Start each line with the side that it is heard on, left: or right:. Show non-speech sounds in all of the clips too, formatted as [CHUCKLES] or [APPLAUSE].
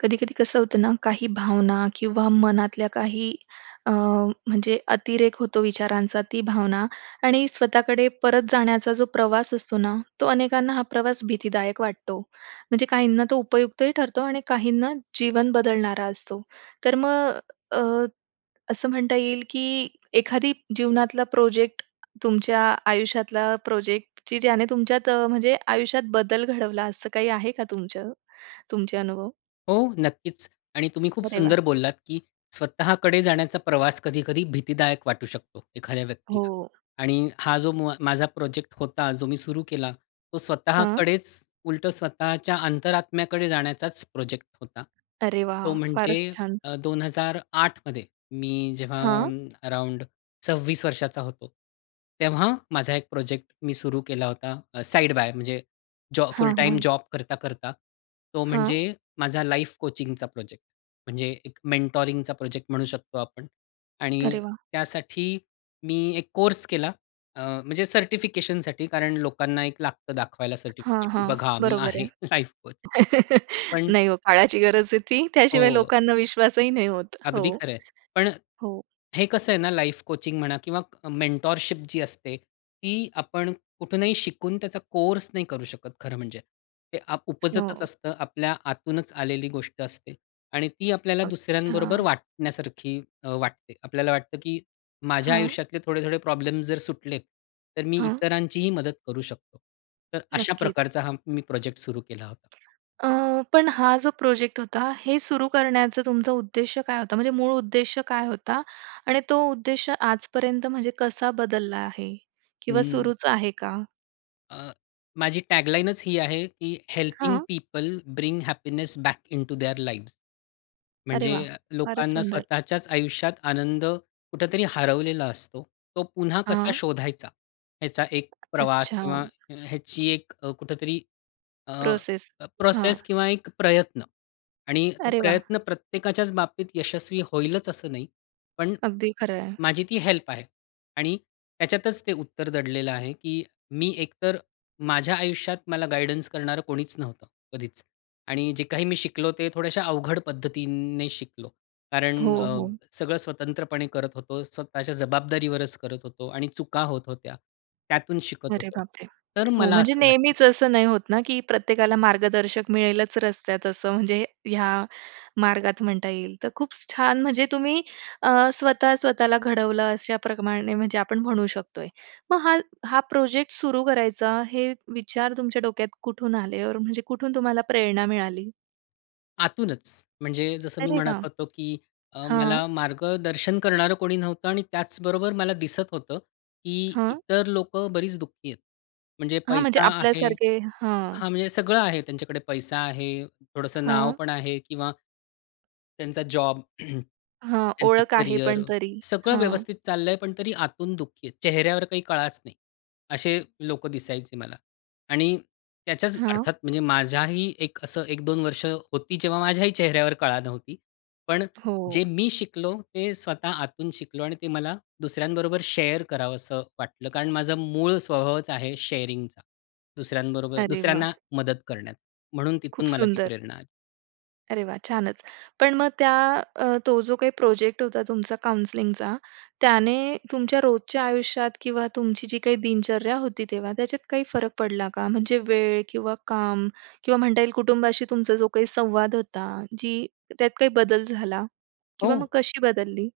right: कधी-कधी कसं होतं ना, काही भावना किंवा मनातल्या काही अ, म्हणजे अतिरेक होतो विचारांचा ती भावना आणि स्वतःकडे परत जाण्याचा जो प्रवास असतो ना, तो अनेकांना हा प्रवास भीतीदायक वाटतो. म्हणजे काहींना तो उपयुक्तही ठरतो आणि काहींना जीवन बदलणारा असतो. तर मग अ, असं म्हणता येईल की एखादी जीवनातला प्रोजेक्ट तुमच्या आयुष्यातला प्रोजेक्ट की ज्याने तुमच्यात म्हणजे आयुष्यात बदल घडवला असं काही आहे का तुमचं? तुमचे अनुभव?
left: हो, नक्कीच. आणि तुम्ही खूप
right: अरे वाह!
left: सुंदर बोललात, की स्वतःकडे जाण्याचा प्रवास कधी-कधी भीतीदायक वाटू शकतो एखाद्या
right: हो.
left: व्यक्तीला. आणि हा जो मुआ माझा प्रोजेक्ट होता जो मी सुरु केला तो
right: हां.
left: स्वतःकडेच उलटं स्वतःच्या अंतरात्म्याकडे जाण्याचाच प्रोजेक्ट होता.
right: अरे वाह!
left: तो म्हणजे
right: फारच छान.
left: अ, 2008 मध्ये मी जेव्हा
right: हां.
left: अराउंड 26 वर्षाचा होतो. तेव्हा माझा एक प्रोजेक्ट मी सुरु केला होता. अ, साइड बाय म्हणजे जॉ फुल
right: हां,
left: टाईम
right: हां.
left: जॉब करता, करता. तो
right: हां.
left: म्हणजे माझा लाईफ कोचिंगचा प्रोजेक्ट. म्हणजे एक मेन्टॉरिंगचा प्रोजेक्ट म्हणू शकतो आपण. आणि
right: अरे वाह!
left: त्यासाठी मी एक कोर्स केला. अ, म्हणजे सर्टिफिकेशनसाठी कारण लोकांना एक लागतं दाखवायला
right: हां,
left: सर्टिफिकेट की
right: हां.
left: बघा मी
right: बरोबर आहे.
left: आहे [CHUCKLES] लाईफ कोच.
right: [CHUCKLES]
left: पण
right: नाही ओ. काळाची गरज आहे ती. त्याशिवाय
left: हो.
right: लोकांना विश्वासही नाही होत. हो.
left: अगदी खरं आहे. पण
right: हो.
left: हे कसं आहे ना, लाईफ कोचिंग म्हणा किंवा मेंटरशिप जी असते, ती आपण कुठूनही शिकून त्याचा कोर्स नाही करू शकत. खरं म्हणजे. ते अप उपजतच
right: हो.
left: असतं. आपल्या आतूनच आलेली गोष्ट असते. आणि ती आपल्याला दुसऱ्यांबरोबर
right: अच्छा.
left: वाटण्यासारखी अ, वाटते. आपल्याला वाटतं की माझ्या
right: हां.
left: आयुष्यातले थोडे-थोडे प्रॉब्लेम्स जर सुटलेत, तर मी
right: हां.
left: इतरांचीही मदत करू शकतो. तर अशा
right: नक्कीच.
left: प्रकारचा हा मी प्रोजेक्ट सुरू केला होता.
right: अ, पण हा जो प्रोजेक्ट होता, हे सुरू करण्याचं तुमचा उद्देश काय होता? म्हणजे मूळ उद्देश काय होता आणि तो उद्देश आजपर्यंत म्हणजे कसा बदलला आहे किंवा
left: हं.
right: सुरूच आहे का?
left: अ, माझी टॅगलाईनच ही आहे की हेल्पिंग
right: हां.
left: People bring happiness back into their lives.
right: अरे
left: म्हणजे
right: वाह!
left: अ,
right: फारच
left: लोकांना
right: सुंदर.
left: स्वतःच्याच आयुष्यात आनंद कुठेतरी हरवलेला असतो. तो पुन्हा कसा
right: हां.
left: शोधायचा, याचा एक प्रवास
right: अच्छा.
left: किंवा ह्याची एक अ, कुठेतरी अ,
right: प्रोसेस. हां.
left: प्रोसेस किंवा एक प्रयत्न आणि तो
right: अरे वाह!
left: प्रयत्न प्रत्येकाच्याच बाबतीत यशस्वी होईलच असं नाही. पण
right: अगदी खरं आहे.
left: माझी ती हेल्प आहे. आणि त्याच्यातच ते उत्तर दडलेलं आहे, की मी एकतर माझ्या आयुष्यात मला गाईडन्स करणारं कोणीच नव्हतं, कधीच. आणि जे काही मी शिकलो ते थोड्याश्या अवघड पद्धतीने शिकलो.
right: हो,
left: कारण अ,
right: हो.
left: सगळं स्वतंत्रपणे करत होतो. स्वतःच्या जबाबदारीवरच करत होतो. आणि चुका होत होत्या. त्यातून शिकत
right: अरे
left: होतो.
right: बाप रे!
left: तर
right: हो.
left: मला
right: म्हणजे
left: असं वाटतं
right: नेहमीच असं नाही होत ना, की प्रत्येकाला मार्गदर्शक मिळेलच रस्त्यात असं म्हणजे ह्या मार्गात म्हणता येईल. तर खूप छान म्हणजे तुम्ही अ, स्वतः स्वतःला घडवलं अशाप्रमाणे म्हणजे आपण म्हणू शकतोय. मग हा हा प्रोजेक्ट सुरू करायचा, हे विचार तुमच्या डोक्यात कुठून आले ऑर म्हणजे कुठून तुम्हाला प्रेरणा मिळाली?
left: आतूनच. म्हणजे जसं मी
right: अरे
left: म्हणत
right: वाह!
left: होतो की अ,
right: हां.
left: मला मार्गदर्शन करणारं कोणी नव्हतं आणि त्याचबरोबर मला दिसत होतं. की
right: हां
left: इतर लोकं बरीच दुःखी आहेत. म्हणजे
right: हां, म्हणजे
left: पैसा आहे
right: आपल्यासारखे. हां.
left: हां, म्हणजे सगळं आहे त्यांच्याकडे पैसा आहे, थोडंसं नाव
right: हां
left: पण आहे किंवा त्यांचा जॉब, [CLEARS THROAT]
right: हां,
left: त्यांचं
right: ओळख आहे,
left: करियर,
right: पण तरी.
left: सगळं
right: हां.
left: व्यवस्थित चाललं आहे, पण तरी आतून दुःखी आहेत. चेहऱ्यावर काही कळाच नाही. असे लोकं दिसायचे मला आणि त्याच्याच
right: हां.
left: अर्थात म्हणजे माझ्याही एक असं 1-2 वर्ष होती, जेव्हा माझ्याही चेहऱ्यावर कळा नव्हती. पण
right: हो.
left: जे मी शिकलो ते स्वतः आतून शिकलो आणि ते मला दुसऱ्यांबरोबर शेअर करावंस वाटलं. कारण माझा मूळ स्वभावच आहे शेअरिंगचा, दुसऱ्यांबरोबर
right: अरे
left: दुसऱ्यांना
right: वाह!
left: मदत करण्याचं. म्हणून
right: खूप
left: तिथून मला ती
right: सुंदर.
left: प्रेरणा आली.
right: अरे वाह! छानच. पण मग त्या, अ, तो जो काही प्रोजेक्ट होता तुमचा काउंसलिंगचा, त्याने तुमच्या रोजच्या आयुष्यात किंवा तुमची जी काही दिनचर्या होती तेव्हा, त्याच्यात काही फरक पडला का? म्हणजे वेळ किंवा काम किंवा म्हणता येईल कुटुंबाशी तुमचा जो काही संवाद होता. जी त्यात काही बदल झाला किंवा मग
left: हो.
right: कशी बदलली?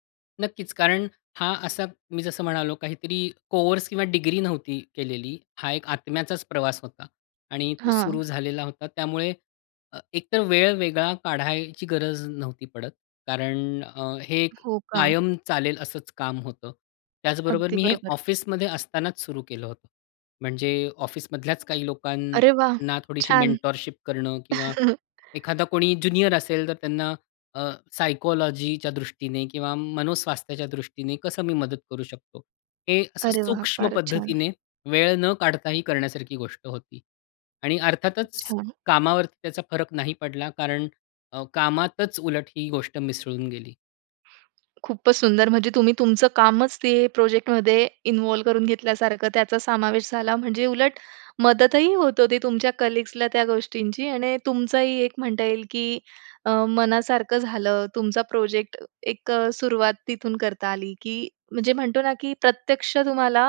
left: नक्कीच. कारण हा असा मी जसं म्हणालो काहीतरी कोर्स किंवा डिग्री नव्हती केलेली. हा एक आत्म्याचाच प्रवास होता. आणि तो
right: हां.
left: सुरु झालेला होता. त्यामुळे अ, एकतर वेळ वेगळा काढायची गरज नव्हती पडत. कारण अ, हे
right: हो का?
left: कायम चालेल असंच काम होतं. त्याचबरोबर
right: अगदी
left: मी हे
right: बरोबर.
left: ऑफिसमध्ये असतानाच सुरू केलं होतं. म्हणजे ऑफिसमधल्याच काही
right: अरे वाह!
left: लोकांना थोडीशी
right: छान.
left: मेंटरशिप करणं किंवा
right: [CHUCKLES]
left: एखादा कोणी ज्युनियर असेल, तर त्यांना अ, सायकॉलॉजीच्या दृष्टीने किंवा मनोस्वास्थ्याच्या दृष्टीने कसं मी मदत करू शकतो? हे असं
right: अरे वाह!
left: सूक्ष्म
right: फारच छान.
left: पद्धतीने वेळ न काढताही करण्यासारखी गोष्ट होती. आणि अर्थातच
right: अच्छा.
left: कामावरती त्याचा फरक नाही पडला. कारण अ, कामातच उलट ही गोष्ट मिसळून गेली.
right: खूपच सुंदर, म्हणजे तुम्ही तुमचं कामच ते प्रोजेक्ट मध्ये इन्व्हॉल्व्ह करून घेतल्यासारखं त्याचा समावेश झाला. म्हणजे उलट मदतही होत होती तुमच्या कलीग्सला त्या गोष्टींची आणि तुमचंही एक म्हणता येईल की अ, मनासारखं झालं. तुमचा प्रोजेक्ट, एक अ, सुरुवात तिथून करता आली, की म्हणजे म्हणतो ना की प्रत्यक्ष तुम्हाला,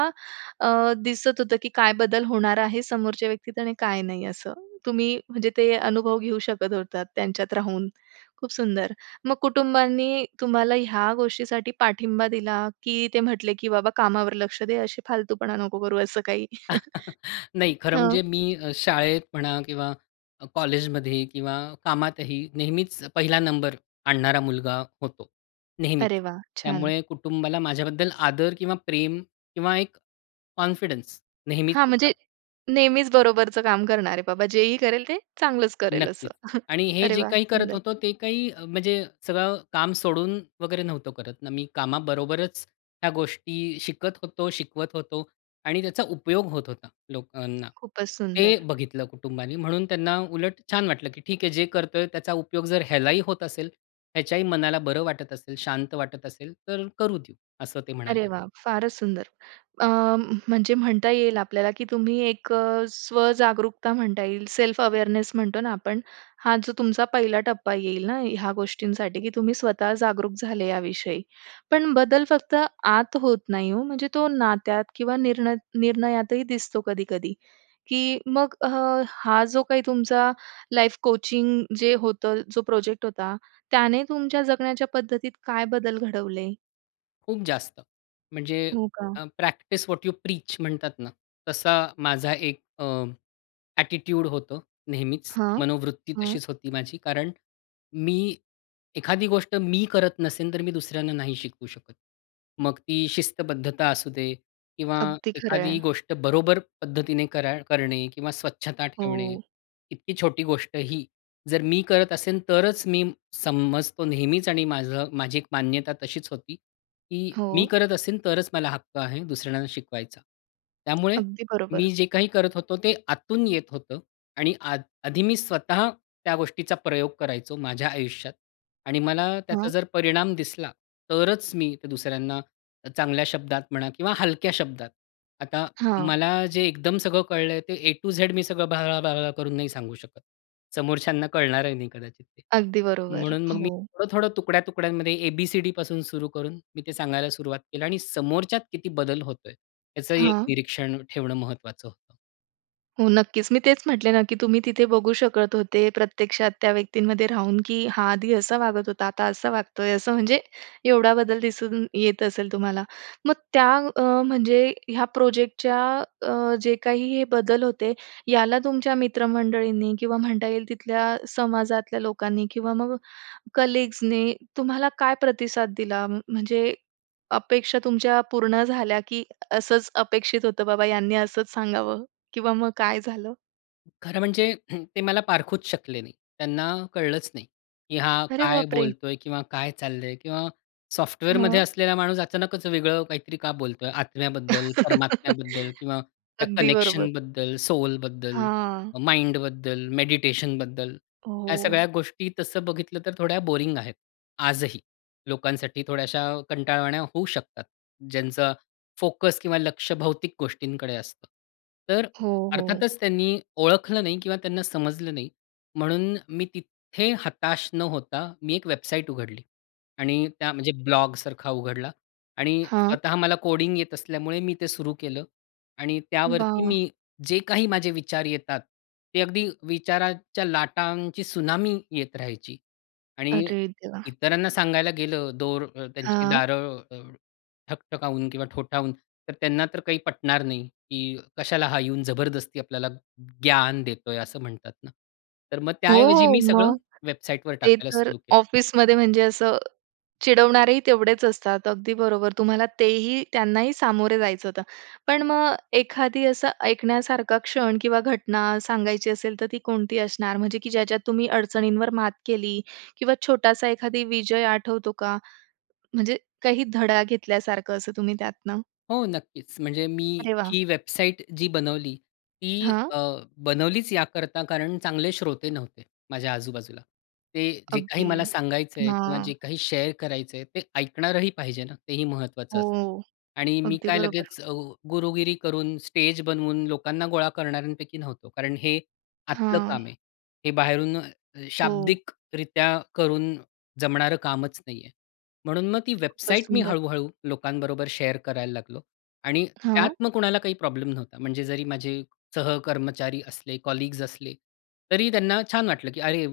right: अ, दिसत होतं की काय बदल होणार आहे समोरच्या व्यक्तीत आणि काय नाही असं. तुम्ही म्हणजे ते अनुभव घेऊ शकत होतात त्यांच्यात राहून. खूप सुंदर. मग कुटुंबांनी तुम्हाला ह्या गोष्टीसाठी पाठिंबा दिला की ते म्हटले, की "बाबा, कामावर लक्ष द्या अशी फालतूपणा नको करू," असं काही.
left: [CHUCKLES]
right: [CHUCKLES]
left: नाही, खरं
right: हां.
left: म्हणजे मी अ, शाळेत म्हणा किंवा कॉलेजमध्ये किंवा कामातही नेहमीच पहिला नंबर आणणारा मुलगा होतो. नेहमीच.
right: अरे वाह! छान.
left: त्यामुळे कुटुंबाला माझ्याबद्दल आदर किंवा प्रेम किंवा एक कॉन्फिडन्स नेहमीच
right: हां,
left: होता.
right: म्हणजे नेहमीच बरोबरचं काम करणारे बाबा. जेही करेल ते चांगलंच करेल असं.
left: नक्कीच.
right: [CHUCKLES]
left: आणि हे
right: अरे
left: जे
right: वाह!
left: काही करत
right: सुंदर.
left: होतो, ते काही म्हणजे सगळं काम सोडून वगैरे नव्हतो करत ना, मी. कामाबरोबरच ह्या गोष्टी शिकत होतो, शिकवत होतो आणि त्याचा उपयोग होत होता, लोकांना.
right: खूपच
left: ते
right: सुंदर.
left: बघितलं कुटुंबानी म्हणून त्यांना उलट छान वाटलं, की "ठीक आहे, जे करतोय त्याचा उपयोग जर ह्यालाही होत असेल ह्याच्याही मनाला बरं वाटत असेल, शांत वाटत असेल तर करू देऊ," असं ते
right: अरे
left: म्हणाले.
right: वाह! फारच सुंदर. अ, म म्हणजे म्हणता येईल आपल्याला की तुम्ही एक अ, स्वजागरूकता म्हणता येईल. सेल्फ अवेअरनेस म्हणतो ना आपण. हा जो तुमचा पहिला टप्पा येईल ना, ह्या गोष्टींसाठी की तुम्ही स्वतः जागरूक झाले याविषयी. पण बदल फक्त आत होत नाही हो. म्हणजे तो नात्यात किंवा निर्ण निर्णयातही दिसतो कधी-कधी. की मग अ, हा जो काही तुमचा लाईफ कोचिंग जे होतं, जो प्रोजेक्ट होता, त्याने तुमच्या जगण्याच्या पद्धतीत काय बदल घडवले?
left: खूप जास्त. म्हणजे
right: हो का.
left: अ, प्रॅक्टिस व्हॉट यू प्रीच म्हणतात ना, तसा माझा एक अ, ॲटिट्यूड होतं. नेहमीच.
right: हां.
left: मनोवृत्ती
right: हं.
left: तशीच होती माझी. कारण मी एखादी गोष्ट, मी करत नसेल तर मी दुसऱ्यांना नाही शिकवू शकत. मग ती शिस्तबद्धता असू दे किंवा
right: अगदी खरं आहे.
left: एखादी गोष्ट बरोबर पद्धतीने कर करणे किंवा स्वच्छता ठेवणे,
right: हो.
left: इतकी छोटी गोष्टही जर मी करत असेल, तरच मी समजतो नेहमीच आणि माझं माझी एक मान्यता तशीच होती. की मी
right: हो.
left: करत असेल, तरच मला हक्क आहे दुसऱ्यांना शिकवायचा. त्यामुळे
right: अगदी
left: मी
right: बरोबर.
left: जे काही करत होतो, ते आतून येत होतं. आणि आध आधी मी स्वतः त्या गोष्टीचा प्रयोग करायचो माझ्या आयुष्यात. आणि मला त्याचा
right: हां.
left: जर परिणाम दिसला, तरच मी ते दुसऱ्यांना चांगल्या शब्दात म्हणा किंवा हलक्या शब्दात. आता
right: हां.
left: मला जे एकदम सगळं कळलंय ते ऐ टु झेड मी सगळं "ब्ला, ब्ला" करून नाही सांगू शकत. समोरच्यांना कळणारही नाही कदाचित ते.
right: अगदी बरोबर.
left: म्हणून मग मी
right: हो.
left: थोडं-थोडं तुकड्या-तुकड्यांमध्ये ए, बी, सी, डीपासून सुरु करून मी ते सांगायला सुरुवात केली. आणि समोरच्यात किती बदल होतोय याचंही एक
right: हां.
left: निरीक्षण ठेवणं महत्वाचं होतं.
right: हो, नक्कीच. मी तेच म्हटले ना, की तुम्ही तिथे बघू शकत होते प्रत्यक्षात त्या व्यक्तींमध्ये राहून की हा आधी असा वागत होता आता असा वागतोय. असं म्हणजे एवढा बदल दिसून येत असेल तुम्हाला. मग त्या अ, म्हणजे ह्या प्रोजेक्टच्या अ, अ, जे काही हे बदल होते याला तुमच्या मित्रमंडळींनी किंवा म्हणता येईल तिथल्या समाजातल्या लोकांनी किंवा मग कलीग्सनी तुम्हाला काय प्रतिसाद दिला? म्हणजे अपेक्षा तुमच्या पूर्ण झाल्या, की असंच अपेक्षित होतं बाबा यांनी असंच सांगावं किंवा मग काय झालं?
left: खरं म्हणजे [CLEARS THROAT] ते मला पारखूच शकले नाही. त्यांना कळलंच नाही, की हा
right: अरे
left: काय
right: बाप रे!
left: बोलतोय किंवा काय चाललंय किंवा सॉफ्टवेअरमध्ये
right: हां.
left: असलेला माणूस अचानकच वेगळं काहीतरी का बोलतोय? आत्म्याबद्दल, परमात्म्याबद्दल
right: [LAUGHS]
left: किंवा त्या
right: अगदी बरोबर.
left: कनेक्शनबद्दल, सोलबद्दल,
right: हां.
left: माइंडबद्दल मेडिटेशनबद्दल. ह्या सगळ्या
right: हो.
left: गोष्टी तसं बघितलं तर थोड्या बोरिंग आहेत आजही. लोकांसाठी थोड्याशा कंटाळवाण्या होऊ शकतात ज्यांचं फोकस किंवा लक्ष भौतिक गोष्टींकडे असतं. तर अ,
right: हो, हो.
left: अर्थातच त्यांनी ओळखलं नाही किंवा त्यांना समजलं नाही. म्हणून मी तिथे हताश न होता, मी एक वेबसाईट उघडली आणि त्या म्हणजे ब्लॉग सारखा उघडला आणि
right: हां.
left: स्वतः मला कोडिंग येत असल्यामुळे मी ते सुरू केलं आणि त्यावरती
right: वाह!
left: मी जे काही माझे विचार येतात ते अगदी विचाराच्या लाटांची त्सुनामी येत राहायची आणि
right: अरे देवा!
left: इतरांना सांगायला गेलं दोर अ, त्यांची
right: हां.
left: दारं ठकठकावून किंवा ठोठावून तर त्यांना तर काही पटणार नाही, की "कशाला हा येऊन जबरदस्ती आपल्याला ज्ञान देतोय," असं म्हणतात ना. तर मग त्याऐवजी
right: हो.
left: मी सगळं
right: मग
left: वेबसाईटवर
right: ते
left: टाकायला
right: तर
left: सुरु केलं.
right: ऑफिसमध्ये म्हणजे असं चिडवणारेही तेवढेच असतात. अगदी बरोबर तुम्हाला तेही त्यांनाही सामोरे जायचं होतं. पण मग एखादी असं ऐकण्यासारखा क्षण किंवा घटना सांगायची असेल, तर ती कोणती असणार? म्हणजे की ज्याच्यात तुम्ही अडचणींवर मात केली. किंवा छोटासा एखादा विजय आठवतो का? म्हणजे काही धडा घेतल्यासारखं असं तुम्ही त्यातनं.
left: हो, नक्कीच म्हणजे मी
right: अरे वाह!
left: ही वेबसाईट जी बनवली, ती
right: हां.
left: अ, बनवलीच याकरता कारण चांगले श्रोते नव्हते, माझ्या आजू-बाजूला. ते जे काही
right: अगदी.
left: मला सांगायचं आहे किंवा जे
right: हां.
left: काही शेअर करायचं आहे ते ऐकणारही पाहिजे ना, तेही महत्वाचं असतं.
right: हो.
left: आणि मी
right: अगदी
left: काय
right: बरोबर.
left: लगेच अ, गुरुगिरी करून, स्टेज बनवून लोकांना गोळा करणाऱ्यांपैकी नव्हतो. कारण हे, आतलं
right: हां.
left: काम आहे. हे बाहेरून अ,
right: हो.
left: शाब्दिकरित्या करून जमणारं कामच नाहीये. म्हणून मग ती
right: खूपच
left: वेबसाईट मी
right: सुंदर.
left: हळू-हळू लोकांबरोबर शेअर करायला लागलो. आणि त्यात
right: हां.
left: मग कुणाला काही प्रॉब्लेम नव्हता. म्हणजे जरी माझे सहकर्मचारी असले, कलीग्स असले. तरी त्यांना छान वाटलं, की "अरे!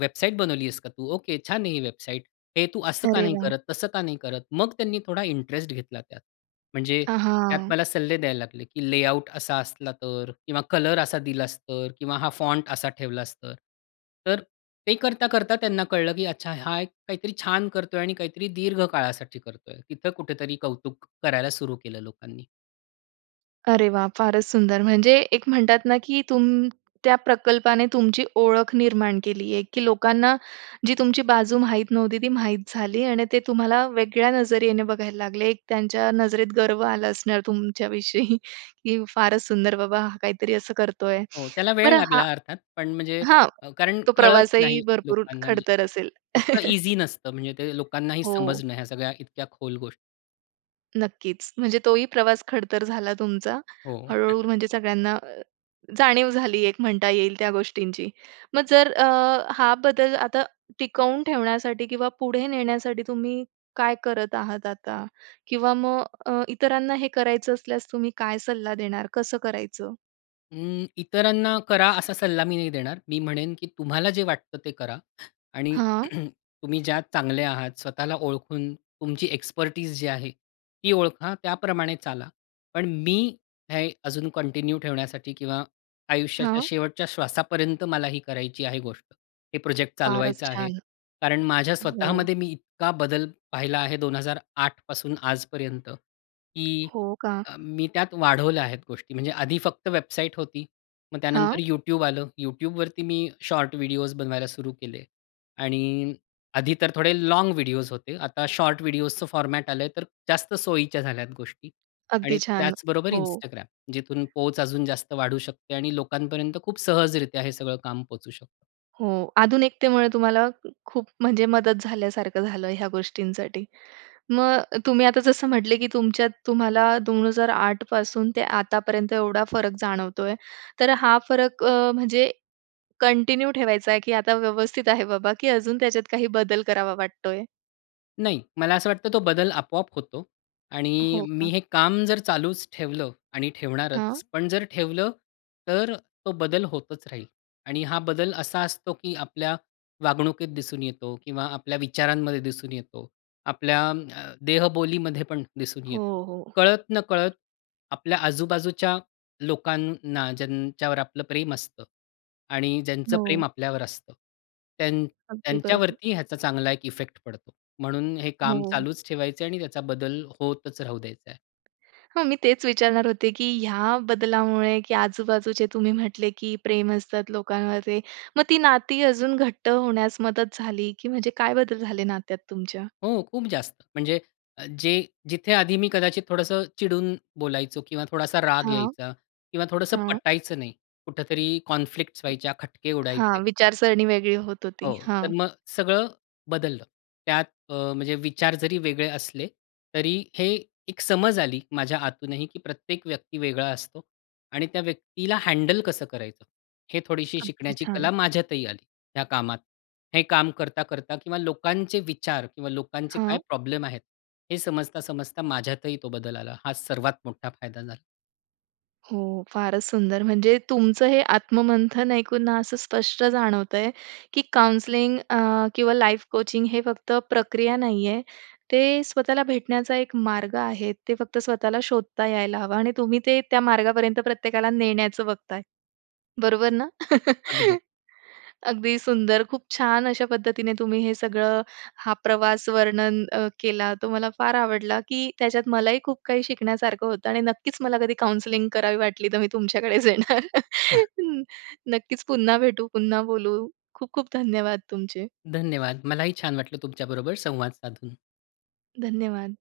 left: वेबसाईट बनवली आहेस का तू? ओके छान आहे ही वेबसाईट. हे तू असं का
right: अरे
left: नाही
right: वाह!
left: करत, तसं का नाही करत?" मग त्यांनी थोडा इंटरेस्ट घेतला त्यात. म्हणजे
right: अ,
left: त्यात
right: हां.
left: मला सल्ले द्यायला लागले, की लेआउट असा असला तर? किंवा कलर असा दिलास तर किंवा हा फॉन्ट असा ठेवलास तर. तर ते करता-करता त्यांना कळलं की अच्छा हा एक काहीतरी छान करतोय आणि काहीतरी दीर्घ काळासाठी करतोय. तिथं कुठेतरी कौतुक करायला सुरु केलं लोकांनी.
right: अरे वाह! फारच सुंदर, म्हणजे एक म्हणतात ना की तुम त्या प्रकल्पाने तुमची ओळख निर्माण केली आहे, की लोकांना जी तुमची बाजू माहीत नव्हती, ती माहीत झाली. आणि ते तुम्हाला वेगळ्या नजरेने बघायला लागले. त्यांच्या नजरेत गर्व आला असणार तुमच्या विषयी, की "फारच सुंदर बाबा, हा काहीतरी असं करतोय."
left: हो. त्याला वेळ
right: बरं हा
left: लागला अर्थात, पण म्हणजे
right: हां,
left: अ, कारण
right: तो
left: कळत
right: प्रवासही
left: नाही
right: भरपूर
left: लोकांना म्हणजे.
right: खडतर असेल.
left: इतकं
right: [CHUCKLES]
left: ईझी नसतं म्हणजे ते लोकांनाही
right: हो.
left: समजणं ह्या सगळ्या इतक्या खोल गोष्टी.
right: नक्कीच. म्हणजे तोही प्रवास खडतर झाला तुमचा.
left: हो.
right: हळू-हळू
left: [CHUCKLES]
right: म्हणजे सगळ्यांना जाणीव झाली एक म्हणता येईल, त्या गोष्टींची. मग जर अ, हा बदल आता टिकवून ठेवण्यासाठी किंवा पुढे नेण्यासाठी तुम्ही काय करत आहात आता? किंवा मग अ, अ, इतरांना हे करायचं असल्यास तुम्ही काय सल्ला देणार? कसं करायचं?
left: हं, इतरांना करा असा सल्ला मी नाही देणार. मी म्हणेन की तुम्हाला जे वाटतं ते करा आणि
right: हां.
left: [CLEARS THROAT] तुम्ही ज्यात चांगले आहात स्वतःला ओळखून तुमची एक्सपेर्टीज जी आहे ती ओळखा, त्याप्रमाणे चाला. पण मी हे अजून कंटिन्यू ठेवण्यासाठी किंवा आयुष्याच्या
right: हां.
left: शेवटच्या श्वासापर्यंत मला ही करायची आहे गोष्ट. हे प्रोजेक्ट
right: फारच
left: चालवायचं आहे.
right: छान!
left: कारण माझ्या
right: हो.
left: स्वतःमध्ये मी इतका बदल पाहिला आहे 2008 पासून आजपर्यंत की
right: हो, का?
left: अ, मी त्यात वाढवल्या आहेत गोष्टी म्हणजे आधी फक्त वेबसाईट होती. मग त्यानंतर
right: हां.
left: YouTube आलं. YouTubeवरती मी शॉर्ट व्हिडिओज बनवायला सुरू केले आणि आधी तर थोडे लाँग व्हिडिओज होते. आता शॉर्ट व्हिडिओजच फॉर्मॅट आलंय, तर जास्त सोयीच्या झाल्यात गोष्टी आणि
right: अगदी छान!
left: त्याचबरोबर
right: हो.
left: Instagram. जिथून पोहच अजून जास्त वाढू शकते आणि लोकांपर्यंत खूप सहजरित्या हे सगळं काम पोहचू शकतं.
right: हो. आधुनिकतेमुळे तुम्हाला खूप म्हणजे मदत झाल्यासारखं झालं ह्या गोष्टींसाठी. मग तुम्ही आता जसं म्हटले की तुमच्यात तुम्हाला 2008 पासून ते आतापर्यंत एवढा फरक जाणवतोय. तर हा फरक अ, म्हणजे कंटिन्यू ठेवायचाय की आता व्यवस्थित आहे बाबा की अजून त्याच्यात काही बदल करावा वाटतोय?
left: नाही, मला असं वाटतं तो बदल आपोआप होतो. आणि
right: हो
left: मी
right: का.
left: हे काम जर चालूच ठेवलं आणि
right: हां.
left: ठेवणारच. पण जर ठेवलं, तर अ, तो बदल होतच राहील आणि हा बदल असा असतो की आपल्या वागणुकीत दिसून येतो किंवा आपल्या विचारांमध्ये दिसून येतो, आपल्या अं, देहबोलीमध्ये पण दिसून
right: हो,
left: येतो.
right: हो.
left: कळत नकळत आपल्या आजूबाजूच्या लोकांना ज्यांच्यावर आपलं प्रेम असतं आणि ज्यांचं प्रेम
right: हो.
left: आपल्यावर असतं. त्यां
right: अगदी बरोबर.
left: त्यांच्यावरती ह्याचा चांगला एक इफेक्ट पडतो, म्हणून हे काम
right: हो.
left: चालूच ठेवायचंय आणि त्याचा बदल होतच राहू द्यायचा आहे.
right: हां, मी तेच विचारणार होते की ह्या बदलामुळे की आजूबाजूचे तुम्ही म्हटले की प्रेम असतात लोकांवरचे. मग ती नाती अजून घट्ट होण्यास मदत झाली? की म्हणजे काय बदल झाले नात्यात तुमच्या?
left: हो खूप जास्त. म्हणजे जे जिथे आधी मी कदाचित थोडंसं चिडून बोलायचो किंवा थोडासा राग
right: हां.
left: यायचा किंवा थोडसं
right: हां.
left: पटायचं नाही, कुठेतरी कॉन्फ्लिक्ट्स व्हायच्या, खटके उडायचे.
right: हां. विचारसरणी वेगळी होत होती.
left: हो.
right: हां.
left: तर मग सगळं बदललं. त्यात अ, म्हणजे विचार जरी वेगळे असले, तरी हे एक समज आली माझ्या आतूनही की प्रत्येक व्यक्ती वेगळा असतो आणि त्या व्यक्तीला हँडल कसं करायचं? हे थोडीशी
right: अगदी
left: शिकण्याची
right: छान.
left: कला माझ्यातही आली, ह्या कामात. हे काम करता-करता किंवा लोकांचे विचार किंवा लोकांचे
right: हां.
left: काय प्रॉब्लेम आहेत हे समजता, समजता माझ्यातही तो बदल आला. हा सर्वात मोठा फायदा झाला.
right: हो. फारच सुंदर, म्हणजे तुमचं हे आत्ममंथन ऐकून असं स्पष्ट जाणवतंय, की काउंसलिंग अ, किंवा लाईफ कोचिंग हे फक्त प्रक्रिया नाहीये. ते स्वतःला भेटण्याचा एक मार्ग आहे. ते फक्त स्वतःला शोधता यायला हवं आणि तुम्ही ते त्या मार्गापर्यंत प्रत्येकाला नेण्याचं बघताय. बरोबर ना? [CHUCKLES]
left: अगदी.
right: अगदी सुंदर. खूप छान अशा पद्धतीने तुम्ही हे सगळं हा प्रवास वर्णन अ, केला. तो मला फार आवडला, की त्याच्यात मलाही खूप काही शिकण्यासारखं होतं आणि नक्कीच मला कधी काउंसलिंग करावी वाटली, तर मी तुमच्याकडेच येणार.
left: [CHUCKLES]
right: [CHUCKLES] नक्कीच पुन्हा भेटू, पुन्हा बोलू. खूप खूप धन्यवाद तुमचे.
left: धन्यवाद. मलाही छान वाटलं तुमच्याबरोबर संवाद साधून.
right: धन्यवाद.